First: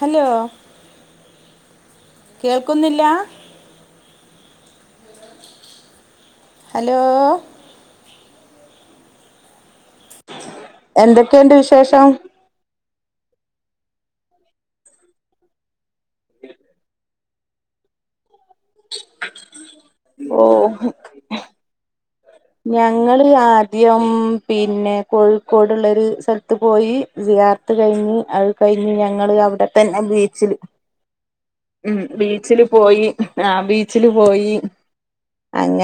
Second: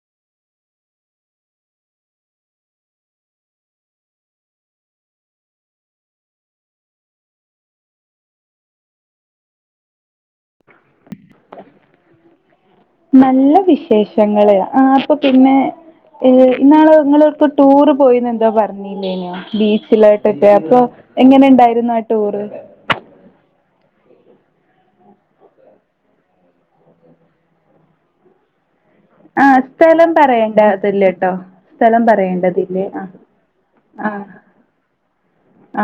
Hello കേൾക്കുന്നില്ല hello എന്തൊക്കെണ്ട് വിശേഷം നല്ല വിശേഷങ്ങള് ആഹ് അപ്പൊ പിന്നെ ന്നാള് ഇങ്ങള് ഒവ്ക്കാെ ടൂറ് പോയീനല്ലോ പർ ഞ്ഞീലേനോ ഓ ബീച്ചിലോട്ടൊക്കെ അപ്പൊ എങ്ങനെ ഇണ്ടായിരുന്നു ആ ടൂറ് ഞങ്ങള് ആദ്യം പിന്നെ കോഴിക്കോട്ള്ളരു സ്ഥൽത്ത് പോയി സിയാറത്ത് കഴിഞ്ഞ് അഅ് കഴിഞ്ഞ് ഞങ്ങള് ആഹ് അവിടെത്തന്നെ സ്ഥലം ബീച്ചില് പറയേണ്ടതില്ലട്ടോ. ഉം സ്ഥലം ബീച്ചില് പറയേണ്ടതില്ലേ പോയി ആഹ് ബീച്ചില് ആഹ് പോയി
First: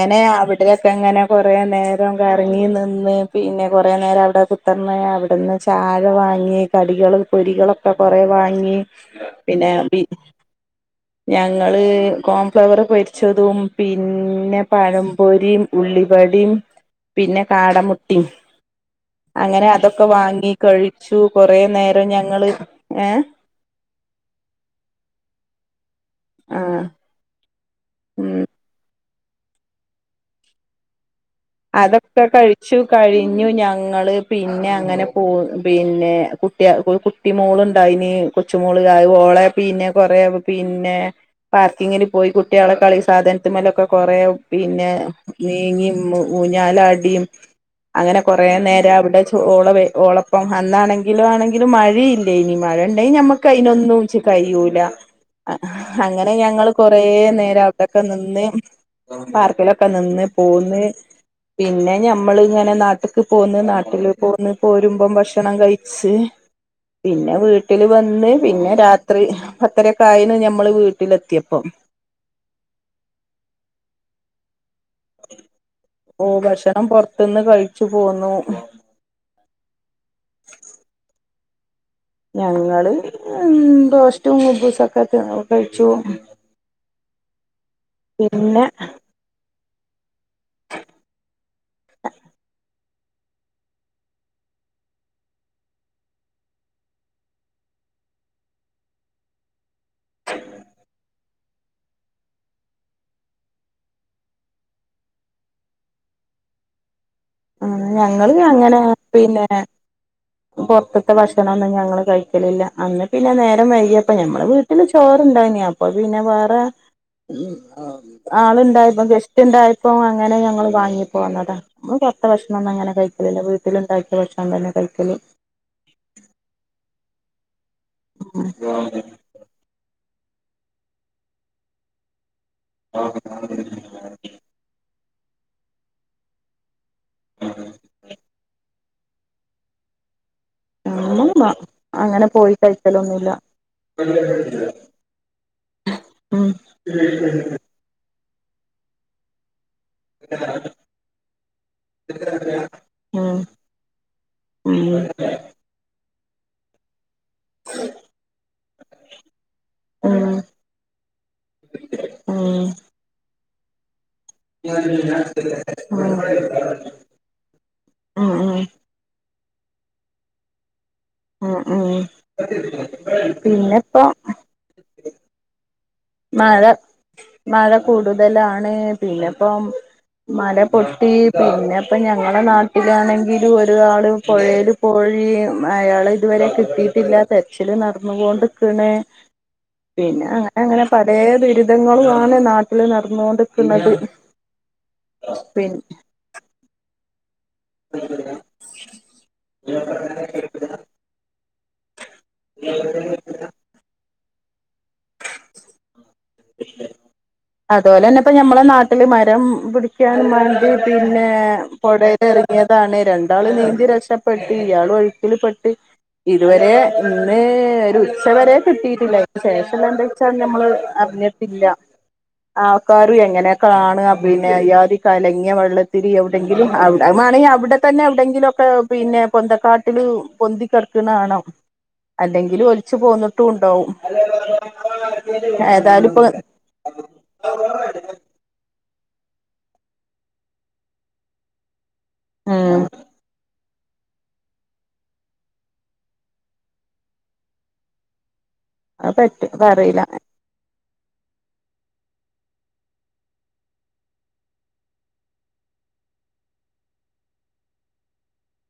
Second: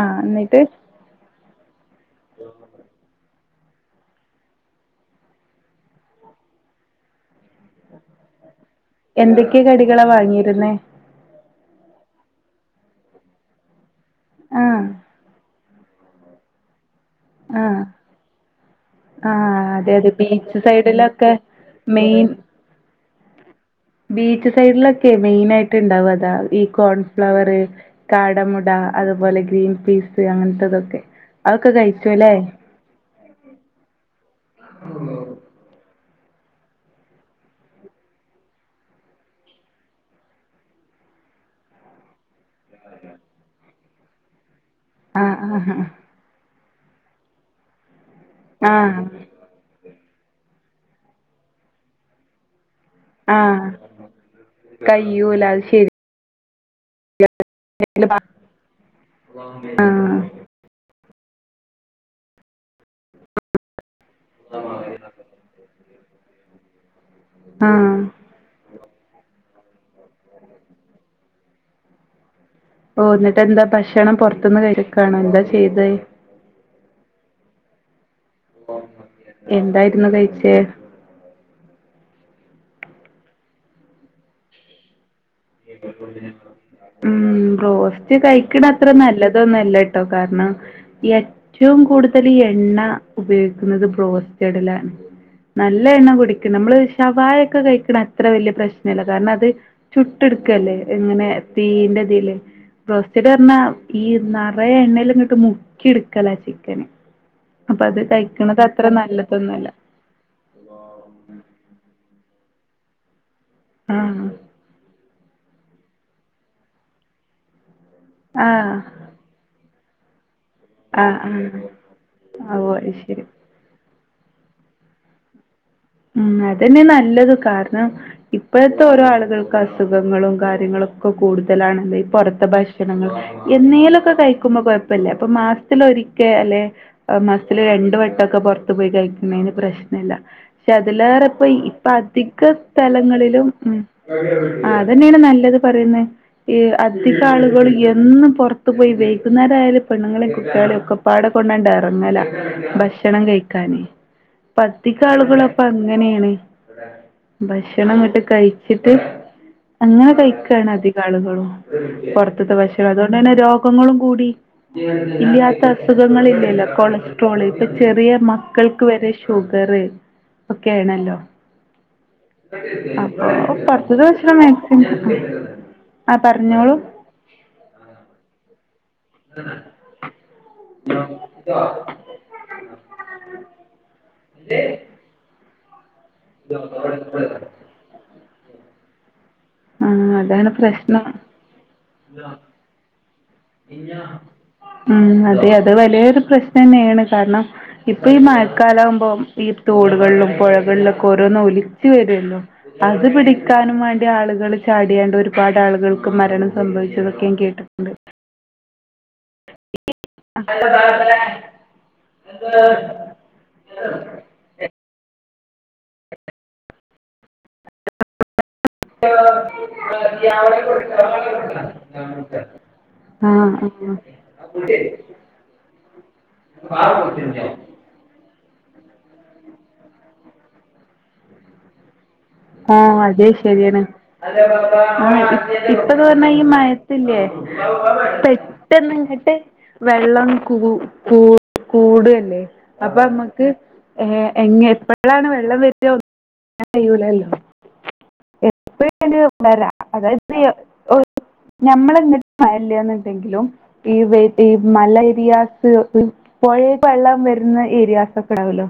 ആഹ് എന്നിട്ട് അവിടെ ക്കഅങ്ങനെ കൊറേ നേരം കറങ്ങി നിന്ന് പിന്നെ കൊറേ നേരം അവിടെ കുത്തർന്ന് അവിട്ന്ന് ചായ വാങ്ങി കടികള് പൊരികളൊ ഒക്കെ കൊറെ വാങ്ങി എന്തൊക്കെ പിന്നെ ബി കടികളാ വാങ്ങിയിരുന്നേ? ഞങ്ങള് കോൺഫ്ലവർ പൊരിച്ചതും പിന്നെ ആഹ് പഴം പൊരി ഉള്ളിവടീം പിന്നെ ആഹ് കാടമുട്ടിം ആഹ് അങ്ങനെ അതെ അതൊക്കെ അതെ വാങ്ങി ബീച്ച് കഴിച്ചു സൈഡിലൊക്കെ കൊറെ നേരം മെയിൻ ഞങ്ങള് ഏഹ് ബീച്ച് സൈഡിലൊക്കെ മെയിൻ ആയിട്ട് ഇണ്ടാവ അതാ. ഈ ആ കോൺഫ്ലവറ് ഉം കാടമുട അതുപോലെ ഗ്രീൻ പീസ് അങ്ങനത്തെതൊക്കെ അതൊക്കെ കഴി ച്ചു കഴിഞ്ഞു ഞങ്ങള് പിന്നെ അങ്ങനെ പോ പിന്നെ കുട്ടിയാ കൂ കു കുട്ടി മോളുണ്ടായിന് കൊച്ചുമോള് ഓളെ പിന്നെ കൊറ പിന്നെ പാർക്കിങ്ങിന് പോയി കുട്ടിയളെ കളി സാധനത്തി മലൊക്കെ കൊറേ പിന്നെ ആഹ് ആഹ് നീങ്ങിം ഊഞ്ഞാലാടിയും അങ്ങനെ കൊറേ നേരം ആഹ് അവിടെ ഓളവേ ഓളപ്പം അന്നാണെങ്കിലും ആണെങ്കിലും മഴയില്ലേനി മഴ അയിനമ്മക്ക് ആഹ് അതിനൊന്നുച്ച് കയൂല കയ്യൂല അത് ശരി അങ്ങനെ ഞങ്ങള് കൊറനേര അവ്ടൊക്കെ നിന്ന് പാർക്കിലൊക്കെ ആഹ് നിന്ന് പോന്ന് പിന്നെ ഞമ്മള് ഇങ്ങനെ നാട്ട് ട്ട്ക്ക് പോന്ന് നാട്ടില് പോന്ന് പോരുമ്പം ഭക്ഷണം കയിച്ച് പിന്നെ വീട്ടില് ആഹ് വന്ന് പിന്നെ രാത്രി പത്തരക്കായിണ് ഞമ്മള് വീട്ടിലെത്തിയപ്പം ഓ, ഇന്നിട്ട്എന്താ ഭക്ഷണം പുറത്തുന്ന് കയിക്കാണോ എന്താചെയ്ത്? ഓ ഭക്ഷണം പുറത്തുന്ന് കയിച്ചു പോന്നു. എന്തായിരുന്നു കയിച്ചേ? ഞങ്ങള് ഇൻ ബ്രോസ്റ്റും കുബൂസൊക്കെ ക്കെ കയിച്ചു ഉും ബ്രോസ്റ്റ് പിന്നെ കയിക്കണത്ര നല്ലതൊന്നുല്ല ട്ടോ കാരണം ഏറ്റവും കൂടുതല് എണ്ണ ഉപയോഗിക്കുന്നത് ബ്രോസ്റ്റഡിലാണ് നല്ല എണ്ണകുടിക്കും നമ്മള് ശവായൊക്കെ കഴിക്കണത്ര വെല്ല്യ പ്രശ്നല്ല കാരണം അത് ട്ട് ഇട്ക്കല്ലേ ഇങ്ങനെ തീയിന്റെതില് ബ്രോസ്റ്റഡ്റഞ്ഞാ ഈ നറേ എണ്ണേല്ങ്ങട്ട് മുക്കിട്ക്കല ചിക്കന് അപ്പൊ അത് ഞങ്ങള് കഴിക്കണത് അത്ര നല്ലതൊന്നുല്ല പൊറ്ത്ത്ത്തെ ഭക്ഷണന്നും ഞങ്ങള് കയിക്കലില്ല അന്ന് പിന്നെ നേരം വൈകിയപ്പോ ആഹ് ഞമ്മൾ വീട്ട് വീട്ടില് ചോറണ്ടായിന് അപ്പപിന്നെ വേറെ ആഹ് ആളുണ്ടായപ്പോ ഗസ് റ്റ്ണ്ടായപ്പം അങ്ങനെ ഞങ്ങള് വാങ്ങിപ്പോന്നത ആഹ് ആഹ് നമ്മള്പൊറത്തഭക്ഷണന്നു ഓ അത് അങ്ങനെ ശരി കയിക്കല് ല്ല വീട്ടിലുണ്ടാക്കിയ ഭക്ഷണം തന്നെ കൈക്കല് ഉും അതന്നെ നല്ലത് കാരണം ഇപ്പോഴത്തെ ഓരോ ഉം ആളുകൾക് ക്ക അസുഖങ്ങളും കാര്യങ്ങളൊക്കെ കൂടുതലാണല്ലോ ഈ പൊറത്ത് ത ഭക്ഷണങ്ങള് എന്നേലൊക്കെ കയി ക്കുമ്പോ കൊയപ്പല്ല അപ്പൊ മാസത്തിലൊരിക്കെ ല്ലെ മാസത്തില് രണ്ട് വട്ടോക്കെ പൊറത്ത് പോയി കയിക്ക്ണേന് പ്രശ്നല്ല പക്ഷെ അതിലേറെപ്പൊ നമ്മള് ഇപ്പൊ അങ്ങനെ അധിക പോയി കഴിക്കലൊന്നുല്ല സ്ഥലങ്ങളിലും ഉും അതന്നെയാണ് നല്ലത് ഇപറയുന്ന ഉം ഈ അധിക ആളുകളും എന്നും പൊറ്ത്ത്പോയി വൈകുന്നേരായാലും പെണ്ണുങ്ങളേം കുട്ടിയാളേം ഒക്കപ്പാടെ കൊണ്ടറങ്ങല ഭക്ഷണം ഉം കയിക്കാന് ഉം ഉം ഉം പഅതികാളുകളും ഇപ്പൊങ്ങനെയാണ് ഭക്ഷണംങ്ങട്ട് കയിച്ചിട്ട് അങ്ങനെ ഉം കയിക്കാണ് അതിക ആളുകളും പൊറത്ത്ത്തെ ഉം ഭക്ഷണം അതോണ്ടാന്നെ രോ കങ്ങളും കൂടി ഇല്ലാത്ത അസുഖങ്ങളില്ലല്ലോ കോളേ ഇപ്പ ചെറിയ ഉം ഉം ഉം മക്കൾക്ക് വരെ ഷുഗറ് ഒക്കെ ആയിണല്ലോ അപ്പൊ പത്ത് പിന്നെപ്പോ ദിവസം മേ [unintelligible] മഴ മഴ കൂടുതലാണ് പിന്നെപ്പം മല പൊട്ടി പിന്നെ ഇപ്പൊ ഞങ്ങളെ നാട്ടിലാണെങ്കി ഒരാള് പൊയേല് പോയി അയാള് ഇതുവരെ കിട്ടീട്ടില്ല തെരച്ചില് നടന്നങ്കോണ്ട്ക്ക്ണ് ആഹ് അതാണ് പ്രശ്നം പലേ ദുരിതങ്ങളാണ് നാട്ടിൽ നടന്നോ ണ്ട് ഉംഹ് അതെ അത് പിൻ വലിയൊരു പ്രശ്നം തന്നെയാണ് കാരണം ഇപ്പൊ ഈ മഴ കാലാമ്പോ ഈ തോടുകൾ ലും പുഴകൾ ലും ഓരോന്നും ഒലിച്ചു വരുല്ലോ അത് പിടി ക്കാനും വേണ്ടി ആളുകൾ ചാടിയാണ്ട് ഒരുപാട് ആളുകൾക്ക് മരണം സംഭവിച്ചതൊക്കെ ഞാൻ കേട്ടിട്ടുണ്ട് ഇപ്പൊ മ്മളെ നാട്ടില് മരം പിടിക്കാൻ മണ്ടി പിന്നെ പുഴേൽ എറങ്ങിയതാണ് രണ്ടാള് നീന്തി രക്ഷപ്പെ ഇയാൾ ഒഴുക്കിൽ പെട്ട് ഇതുവരെ ഇന്ന് ഒരു ഉച്ച വരെ കിട്ടീട്ടില്ല അതിന് ശേഷം എന്താ വെച്ചാൽ നമ്മള് അറിഞ്ഞിട്ടില്ല ആൾക്കാര് ആഹ് എങ്ങനെയ ആഹ് കാണാ പിന്നെ ഇയ്യാദി കലങ്ങിയ വെള്ളത്തില് എവിടെ എവിടെങ്കിലും അത് മാണെങ്കിൽ അവി അവിടെ തന്നെ എവിടെങ്കിലോക്കെ പിന്നെ പൊന്തക്കാട്ടില് പൊന്തികെടക്ക്ണ കാണും അല്ലെങ്കിൽ ഒലിച്ചു ആഹ് അതെ ശരിയാണ് പോന്ട്ടുണ്ടാകും ഏതാലും ഇപ്പോ മഴയത്ത് ഇല്ലേ പെട്ടെന്ന് ഇങ്ങട്ട് വെള്ളം കൂ കൂ കൂടല്ലേ ഉം അപ്പൊ നമ്മക്ക് ഏ എങ്ങ എപ്പോഴാണ് വെള്ളം വരിക ഒന്നും കഴിയൂലല്ലോ എപ്പ അത് ആയാലും പറ്റും വര അതറിയില്ല അതായത് ഞമ്മളെങ്ങിട്ട് മഴല്ലന്ന്ണ്ടെങ്കിലും [unintelligible] പുഴയെക്ക് വെള്ളം വരുന്ന ഏരിയാസ് ഒക്കെ ഉണ്ടാവല്ലോ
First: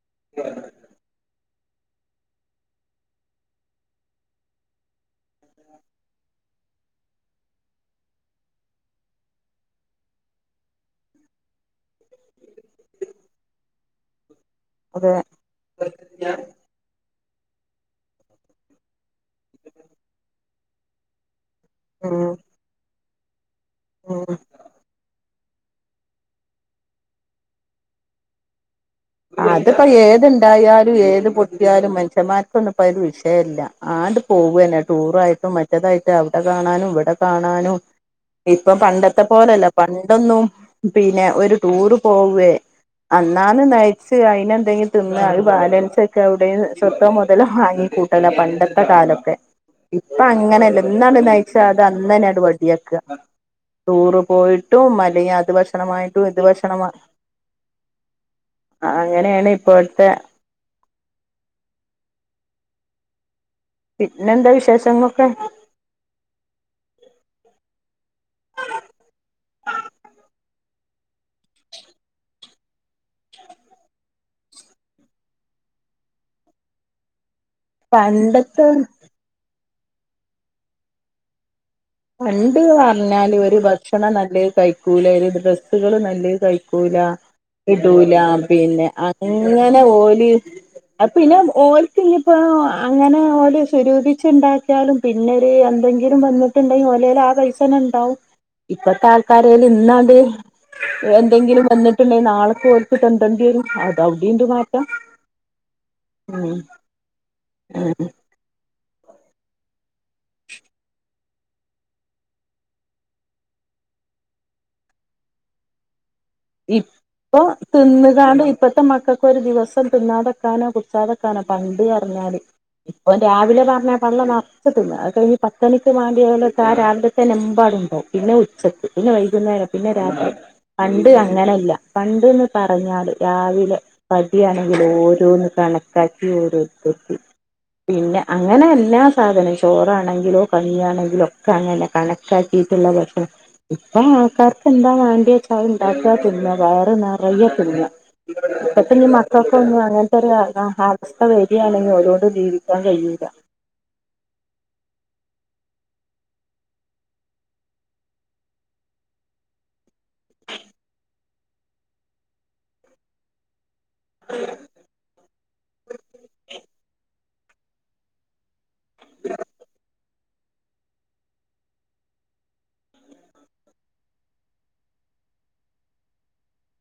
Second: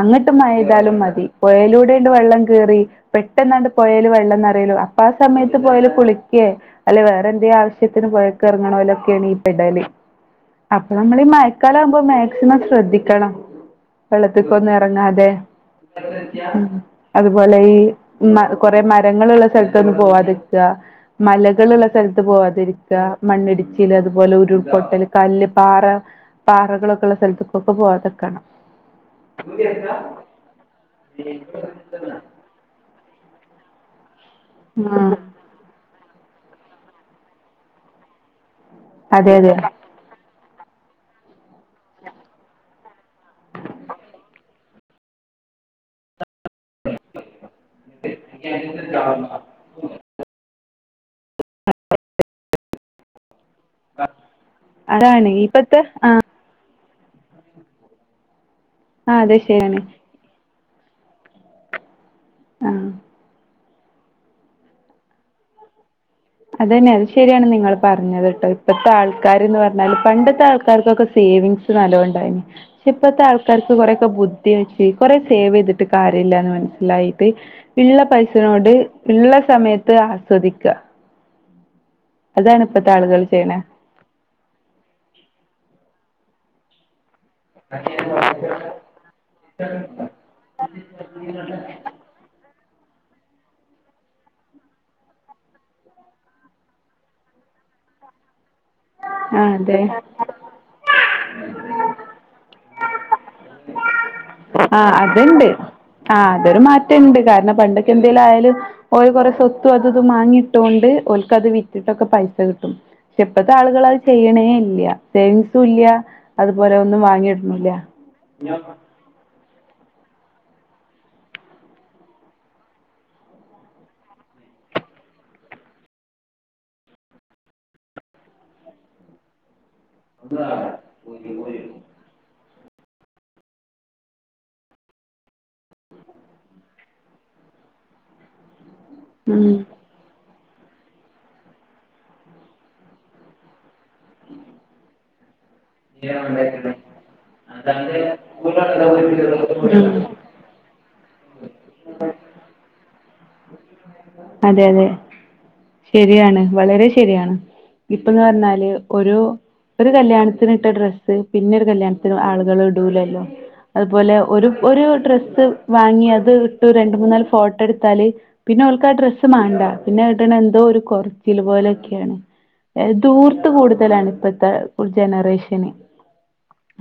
അങ്ങ്ട്ട് മഴപെയ്താലും മതി പുഴയിലൂടെണ്ട് വെള്ളം കേറി പെട്ടെന്നാണ്ട് പൊഴേല് വെള്ളംനറിയെലോ അപ്പൊ ആ സമയത്ത് പാെഴേല് കുളിക്കേ അല്ലെ വേറെ എന്തേ ആവശ്യത്തിന് പോയൊക്കെറങ്ങ്ണലോക്കെയാണ് ഈ പെടല് അപ്പൊ നമ്മളീ ഈ മയക്കാലം ആവുമ്പോ മാക്സിമം ശ്രദ്ധിക്കണം വെള്ളത്ത്ക്ക് ഒന്നും അത് ഇറങ്ങാതെ അതുപോലെ ഈ കൊറേ മരങ്ങളുള്ള സ്ഥലത്തൊന്നും പോവാതിരിക്ക മലകളുള്ള സ്ഥലത്ത് ഉം പോവാതിരിക്ക മണ്ണിടിച്ചൽ അതുപോലെ ഉം ഉരുൾപൊട്ടല് കല്ല് പാറ പാറകളൊക്കെള്ള സ്ഥലത്തേക്കൊക്കെ പോകാത്ക്കണം അത്പ്പോ ഏത്ണ്ടായാലും ഏത് പൊട്ടിയാലും മനുഷ്യമാർക്കൊന്നുപ്പത് ഒരു വിഷയല്ല ആണ്ട് പോവന്നെ ആ ടൂറായിട്ടും മറ്റേതായിട്ട് അവിടെ കാണാനും ഇവിടെ കാണാനും. ഇപ്പൊ പണ്ടത്തെ അതെ അതെ പോലല്ല പണ്ടൊന്നും പിന്നെ ഒരു ടൂർ പോവേ അന്നാന്ന് നയി ച്ച് അയിന എന്തെങ്കിലും തിന്ന അത് ബാലൻസ് വെക്ക അവിടെ സ്വത്തോ മുതലോ വാങ്ങിക്കൂട്ടല പണ്ടത്തെ കാലൊക്കെ ഇപ്പൊ അങ്ങനല്ല ഇന്നാണ് നയിച്ചാ അത് അന്നന്നെ അട് വടിയാക്ക ടൂറ് പോയിട്ടും അതാണ് അല്ലങ്കിൽ അത് ഇപ്പത്തെ ആ ഭക്ഷണമായിട്ടും ഇതു ഭക്ഷണം വാ ആ അതെ അങ്ങനെയാണ് ശരിയാണ് ഇപ്പോഴത്തെ ആഹ് പിന്നെന്താ വിശേഷങ്ങളോക്കെ അതന്നെ അത് ശരിയാണ് നിങ്ങൾ പർഞ്ഞത്ട്ടോ ഇപ്പത്തെ ആൾക്കാര്ന്ന് പറഞ്ഞാല് പണ്ടത്തെ ആൾക്കാർക്കൊക്കെ സേവിങ്സ് നല്ലോണ്ടായ്നി. ഇപ്പത്തെ ആൾക്കാർക്ക് കൊറെക്കെ ബുദ്ധി വെച്ച് കൊറേ സേവെയ്തിട്ട് കാര്യല്ലാന്ന് മനസ്സിലായിട്ട് ഇള്ള പണ്ടത്തെ പൈസനോട് ഇള്ള സമയത്ത് ആസ്വദിക്ക. പണ്ട്ന്ന് അതാണ് ഇപ്പത്തെ ആളുകൾ പർഞ്ഞാല് ഒരു ചെയ്യണേ ഭ ക്ഷണം നല്ലേ കയ്ക്കൂല ഒര് ഡ്രസ്സുകള് നല്ലേ കയ്ക്കൂല ഇടൂല പിന്നെ അങ്ങനെ ഓല് ആഹ് പിന്നെ ഓൽ പിന്നിപ്പോ അങ്ങനെ ഓല് സ്വരൂപിച്ച് ഇണ്ടാക്ക്യാലും പിന്നെ ഒര് എന്തെങ്കിലും വന്ന് ണ്ടേല് ഓലേല് ആ പൈസ തന്നെ ഇണ്ടാവും ഇപ്പത്തെ ആ ആൾക്കാരേല് അതെ ഇന്നാണ്ട് എന്തെങ്കിലും വന്ന്ട്ട്ണ്ടെൽ നാളെ ക്ക് ഓല്ക്ക് തെണ്ടേണ്ട്യരും അ ആഹ് അത്ണ്ട് ആഹ് അതൊരു ഉം മാറ്റണ്ട് കാരണം പണ്ടൊക്കെ എന്തെലും ആയാലും ഓല് കുറേ സ്വത്തും അതും ഇതും മാങ്ങിട്ടൊണ്ട് ഓല്ക്കത് വിറ്റ്ട്ടൊക്കെ പൈസ കിട്ടും. പക്ഷെ ഇപ്പത്തെ ആള്കള് അത് ചെയ്യ്ണേ ഇല്ല്യ സേവിങ്സും ഇല്ല്യ ഇപ്പൊ തിന്ന്കാണ്ട് ഇപ്പത്തെ മക്കക്ക് ഇപ്പൊ ഒരു ദിവസം തിന്നാതെക്കാനോ കുട്ച്ചാതക്കാനോ പണ്ട് അർഞ്ഞാല് ഇപ്പൊ രാവിലെ പർഞ്ഞ പള്ള നർച്ച്തിന്ന അത് കയ്ഞ്ഞ് പത്തണിക്ക് വാണ്ട്യോലൊക്കെ ആ രാവിലത്തെന്നെ എമ്പാടുണ്ടാവും. പിന്നെ ഉച്ചക്ക് പിന്നെ വൈകുന്നേരം പിന്നെ രാത്രി പണ്ട് അങ്ങനല്ല പണ്ട്ന്ന് പറഞ്ഞാല് രാവിലെ അരി ആണെങ്കില് ഓരോന്ന് കണക്കാക്കി ഓരോര്ത്തർക്ക് പിന്നെ അങ്ങനെ എ ല്ലാ സാധനം ഉം ചോറാണെങ്കിലും കഞ്ഞ്യാണെങ്കിലും ഒക്കെ അങ്ങന്നെ കണക്കാക്കിട്ട്‌ള്ള ഭക്ഷണം ഇപ്പ ആൾക്കാർക്ക്ന്താ വേണ്ട്യേ അഹ് ഇണ്ടാക്കാ തിന്ന വയറ്‌ നിറയെ തിന്ന ഇപ്പത്തഞ്ഞ് മക്കക്കൊന്നും അങ്ങൻ അങ്ങൻത്തൊരവസ്ഥ വര്യാണെങ്കി ഓലോട്‌ ജീവിക്കാൻ കയ്യൂല. അതെ അതെ ശരിയാണ് വളരെ ശരിയാണ്. ഇപ്പന്ന് പർഞ്ഞാല് ഒരു ഒരു കല്യാണത്തിന് ഇട്ട ഡ്രസ്സ് പിന്നെ ഒരു കല്യാണത്തിന് ആള്കള് ഇടൂലല്ലോ അതുപോലെ ഒരു ഒരു ഡ്രസ്സ് വാങ്ങി അത് ഇട്ട് രണ്ട് മൂന്നാല് ഫോ ട്ടൊ എട്ത്താല് പിന്നെ ഓൽക്ക് ആ ഡ്രസ്സ് മാണ്ട പിന്നെ അത്ഇട്ണെ എന്തോ ഒര് കൊർച്ചില് പോലൊ ക്കെണ്. ഏഹ് ധൂർത്ത് കൂടുതലാണ് ഇപ്പത്തെ ജനറേഷന്.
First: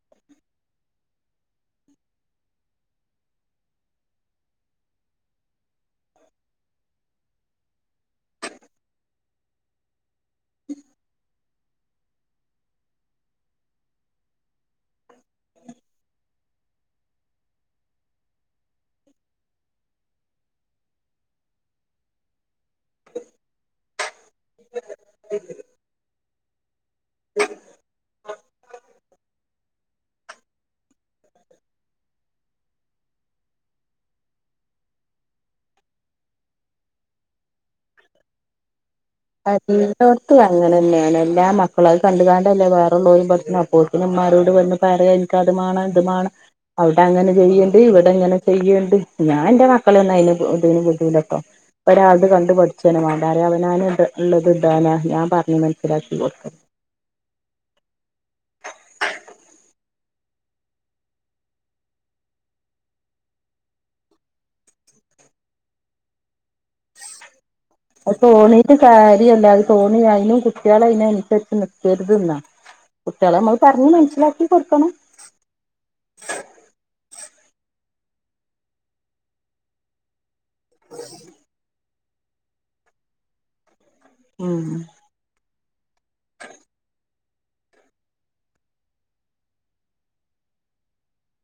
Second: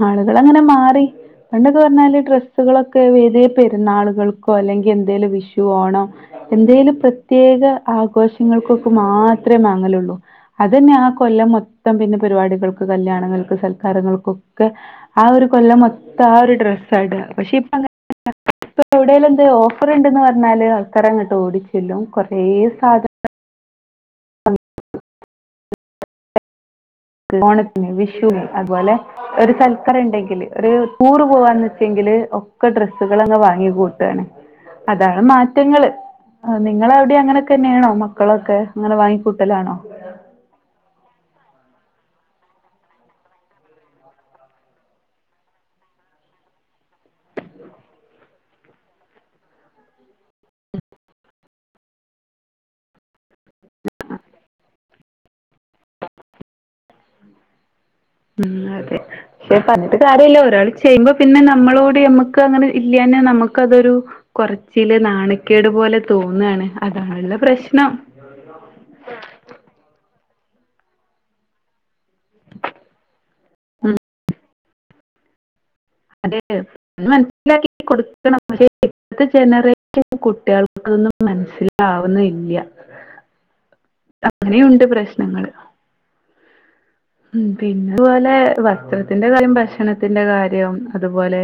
ആള്കളങ്ങനെ മാറി. പണ്ടൊക്കെ പർഞ്ഞാല് ഡ്രെസ്സുകളൊക്കെ വേതേ പെര്ന്നാള്കൾക്കോ അല്ലെങ്കി എന്തേലും വിഷു ഓണം എന്തേലും പ്രത്യേക ആഘോഷങ്ങൾക്കൊക്കെ മാത്ര മാങ്ങലൊള്ളൂ. അതന്നെ ആ കൊല്ലം മൊത്തം പിന്നെ പരിപാടികൾക്ക് കല്യാണങ്ങൾക്ക് സൽക്കാരങ്ങൾക്കും. ഒക്കെ ആ ഒരു കൊല്ലം മൊത്തം ആ ഒരു ഡ്രസ്സ് സ്സാണ്ടാ പക്ഷെ ഇപ്പ അങ്ങനെല്ല ഇപ്പഎവിടെേലും എന്തേ ഓഫറ്ണ്ട് ന്ന് പർഞ്ഞാല് ആൾക്കർ അങ്ങോട്ട് ഓടി. ചെല്ലും കൊറേ സാധ [unintelligible] ഓണത്തിന് വിഷുന് അതുപോലെ ഒരു സൽക്കരം ഇണ്ടെങ്കില് ഒരു ടൂറ് പോവാന്ന് വെച്ചെങ്കില് ഒക്കെ ഡ്രസ്സുകളങ്ങനെ വാങ്ങി കൂട്ടാണ്. അതാണ് മാറ്റങ്ങള് നിങ്ങളവ് ടിം അങ്ങനൊക്കെന്നെണോ? മക്കളൊക്കെ അങ്ങനെ വാങ്ങി അത് എല്ലോട്ത്തും അങ്ങനെന്നെണ് എല്ലാ മക്കളും അത് കണ്ട്കാണ്ടല്ലേ വേറെള്ളോലും അപ്പോക്ക്ന്‌ മ്മാരോട് വന്ന് പറ്യന്നെ അത് മാണം ഇത് മാണം അവ്ടെ അങ്ങനെ ചെയ്യല് ഇവ്ടെ ഇങ്ങനെ ചെയ്യണ്ട് ഞാ ഇന്റെ മക്കളെ ഒന്ന് അയ്ന്‌ ഇതിന് വിടുല്ലാട്ടോ. ഒരാൾതെ കണ്ട് പഠിച്ചെന്ന മാണ്ടാറിം അവനാന് ഇള്ളത് ഇടാനാ ഞാൻ പറഞ്ഞ് മനസ്സിലാക്കി കൊട്ക്കാ. [inaudible] ഉം അതെ. പക്ഷെ പർഞ്ഞിട്ട് കാര്യല്ല ഒരാൾ ചെയ്യുമ്പം പിന്നെ നമ്മളൂടി നമ്മക്ക് അങ്ങനെ ഇല്ല്യാഞ്ഞാ നമ്മുക്കതൊരു കൊറച്ചില് നാണക്കേട് പോലെ തോന്നാണ്. അതാണ്ള്ള പ്രശ്നം. തോണീട്ട് കാര്യല്ല. അത് തോന്നി അയിനും കുട്ട്യേള് അയ്നന്സരിച്ച് നി ക്കര്ത് ന്നാ. കുട്ട്യേളെ നമ്മൾ പറഞ്ഞ് ഉം മനസ്സിലാക്കി കൊടുക്കണം. അതെ പറഞ്ഞ് മനസ്സിലാക്കി കൊടുക്കണം പക്ഷെ ഇപ്പത്തെ ജനറേഷൻ കു കുട്ട്യേൾക്കതൊന്നും മനസ്സിലാവൊന്നും ഇല്ല്യ. അങ്ങനെയുണ്ട് പ്രശ് നങ്ങൾ. ശ [inaudible] ഉം പിന്നെ അതുപോലെ വസ്ത്രത്തിന്റെ കാര്യം ഭക്ഷണത്തിന്റെ കാര്യം അതുപോലെ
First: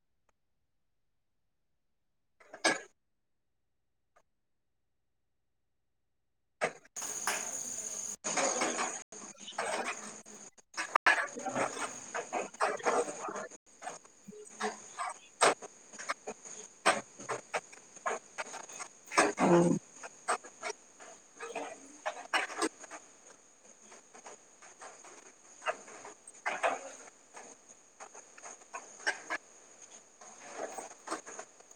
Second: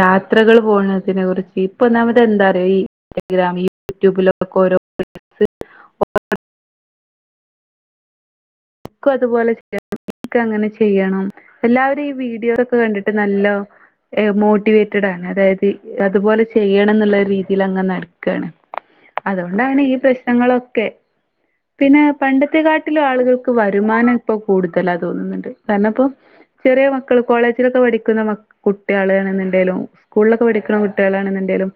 യാത്രകൾ പോണതിനെ കുറിച്ച്. ഇപ്പൊ ഒന്നാമത് എന്താറിയോ ഈ ഇൻറ്റഗ്രാം യൂട്യൂബിലൊക്കെ ഓരോ [inaudible] ക്കും അതുപോലെ ചെയണം ഇൻക്കങ്ങനെ ചെയ്യണം എല്ലാവരും ഈ വീഡിയോ ഒക്കെ കണ്ടിട്ട് നല്ലോ എഹ് മോട്ടിവേറ്റഡ് ആണ് അതായത് ഇപ്പതുപോലെ ചെയ്യണം എന്നുള്ള രീതിയിലങ്ങ നട് ക്കാണ്. അതുകൊണ്ടാണ് ഈ പ്രശ്നങ്ങളൊക്കെ. പിന്നെ പണ്ടത്തെ കാട്ടിലും ആളുകൾ ക് വരുമാനം ഇപ്പൊ കൂടുതലാ തോന്നുന്നുണ്ട്. കാരണം ഇപ്പോ, ചെറിയ മക്കൾ കോളേജിലൊക്കെ പഠിക്കുന്ന മ കുട്ട്യേളാളാണ് ന്ന് ഇണ്ടേലും സ്കൂളിലൊക്കെ പഠിക്ണ കുട്ട്യേളാണെന്ന്ണ്ടേലും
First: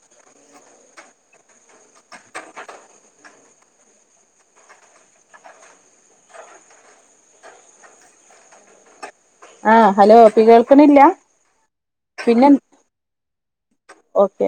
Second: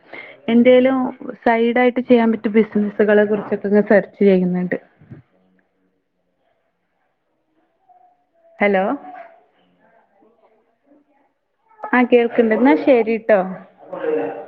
എന്തേലും സൈഡായിട്ട് ചെയ്യാൻ പറ്റിയ ബിസിനസുകളെ കുറിച്ചൊക്കെ ഇങ്ങ സെർച്ച് ചെയ്യ്ന്ന്ണ്ട്. ഹലോ. ആഹ് ഹലോ അപ്പി കേൾക്ണില്ല? ആഹ് കേൾക്ണ്ട്, ന്നാ ശരിട്ടോ. ഓക്കെ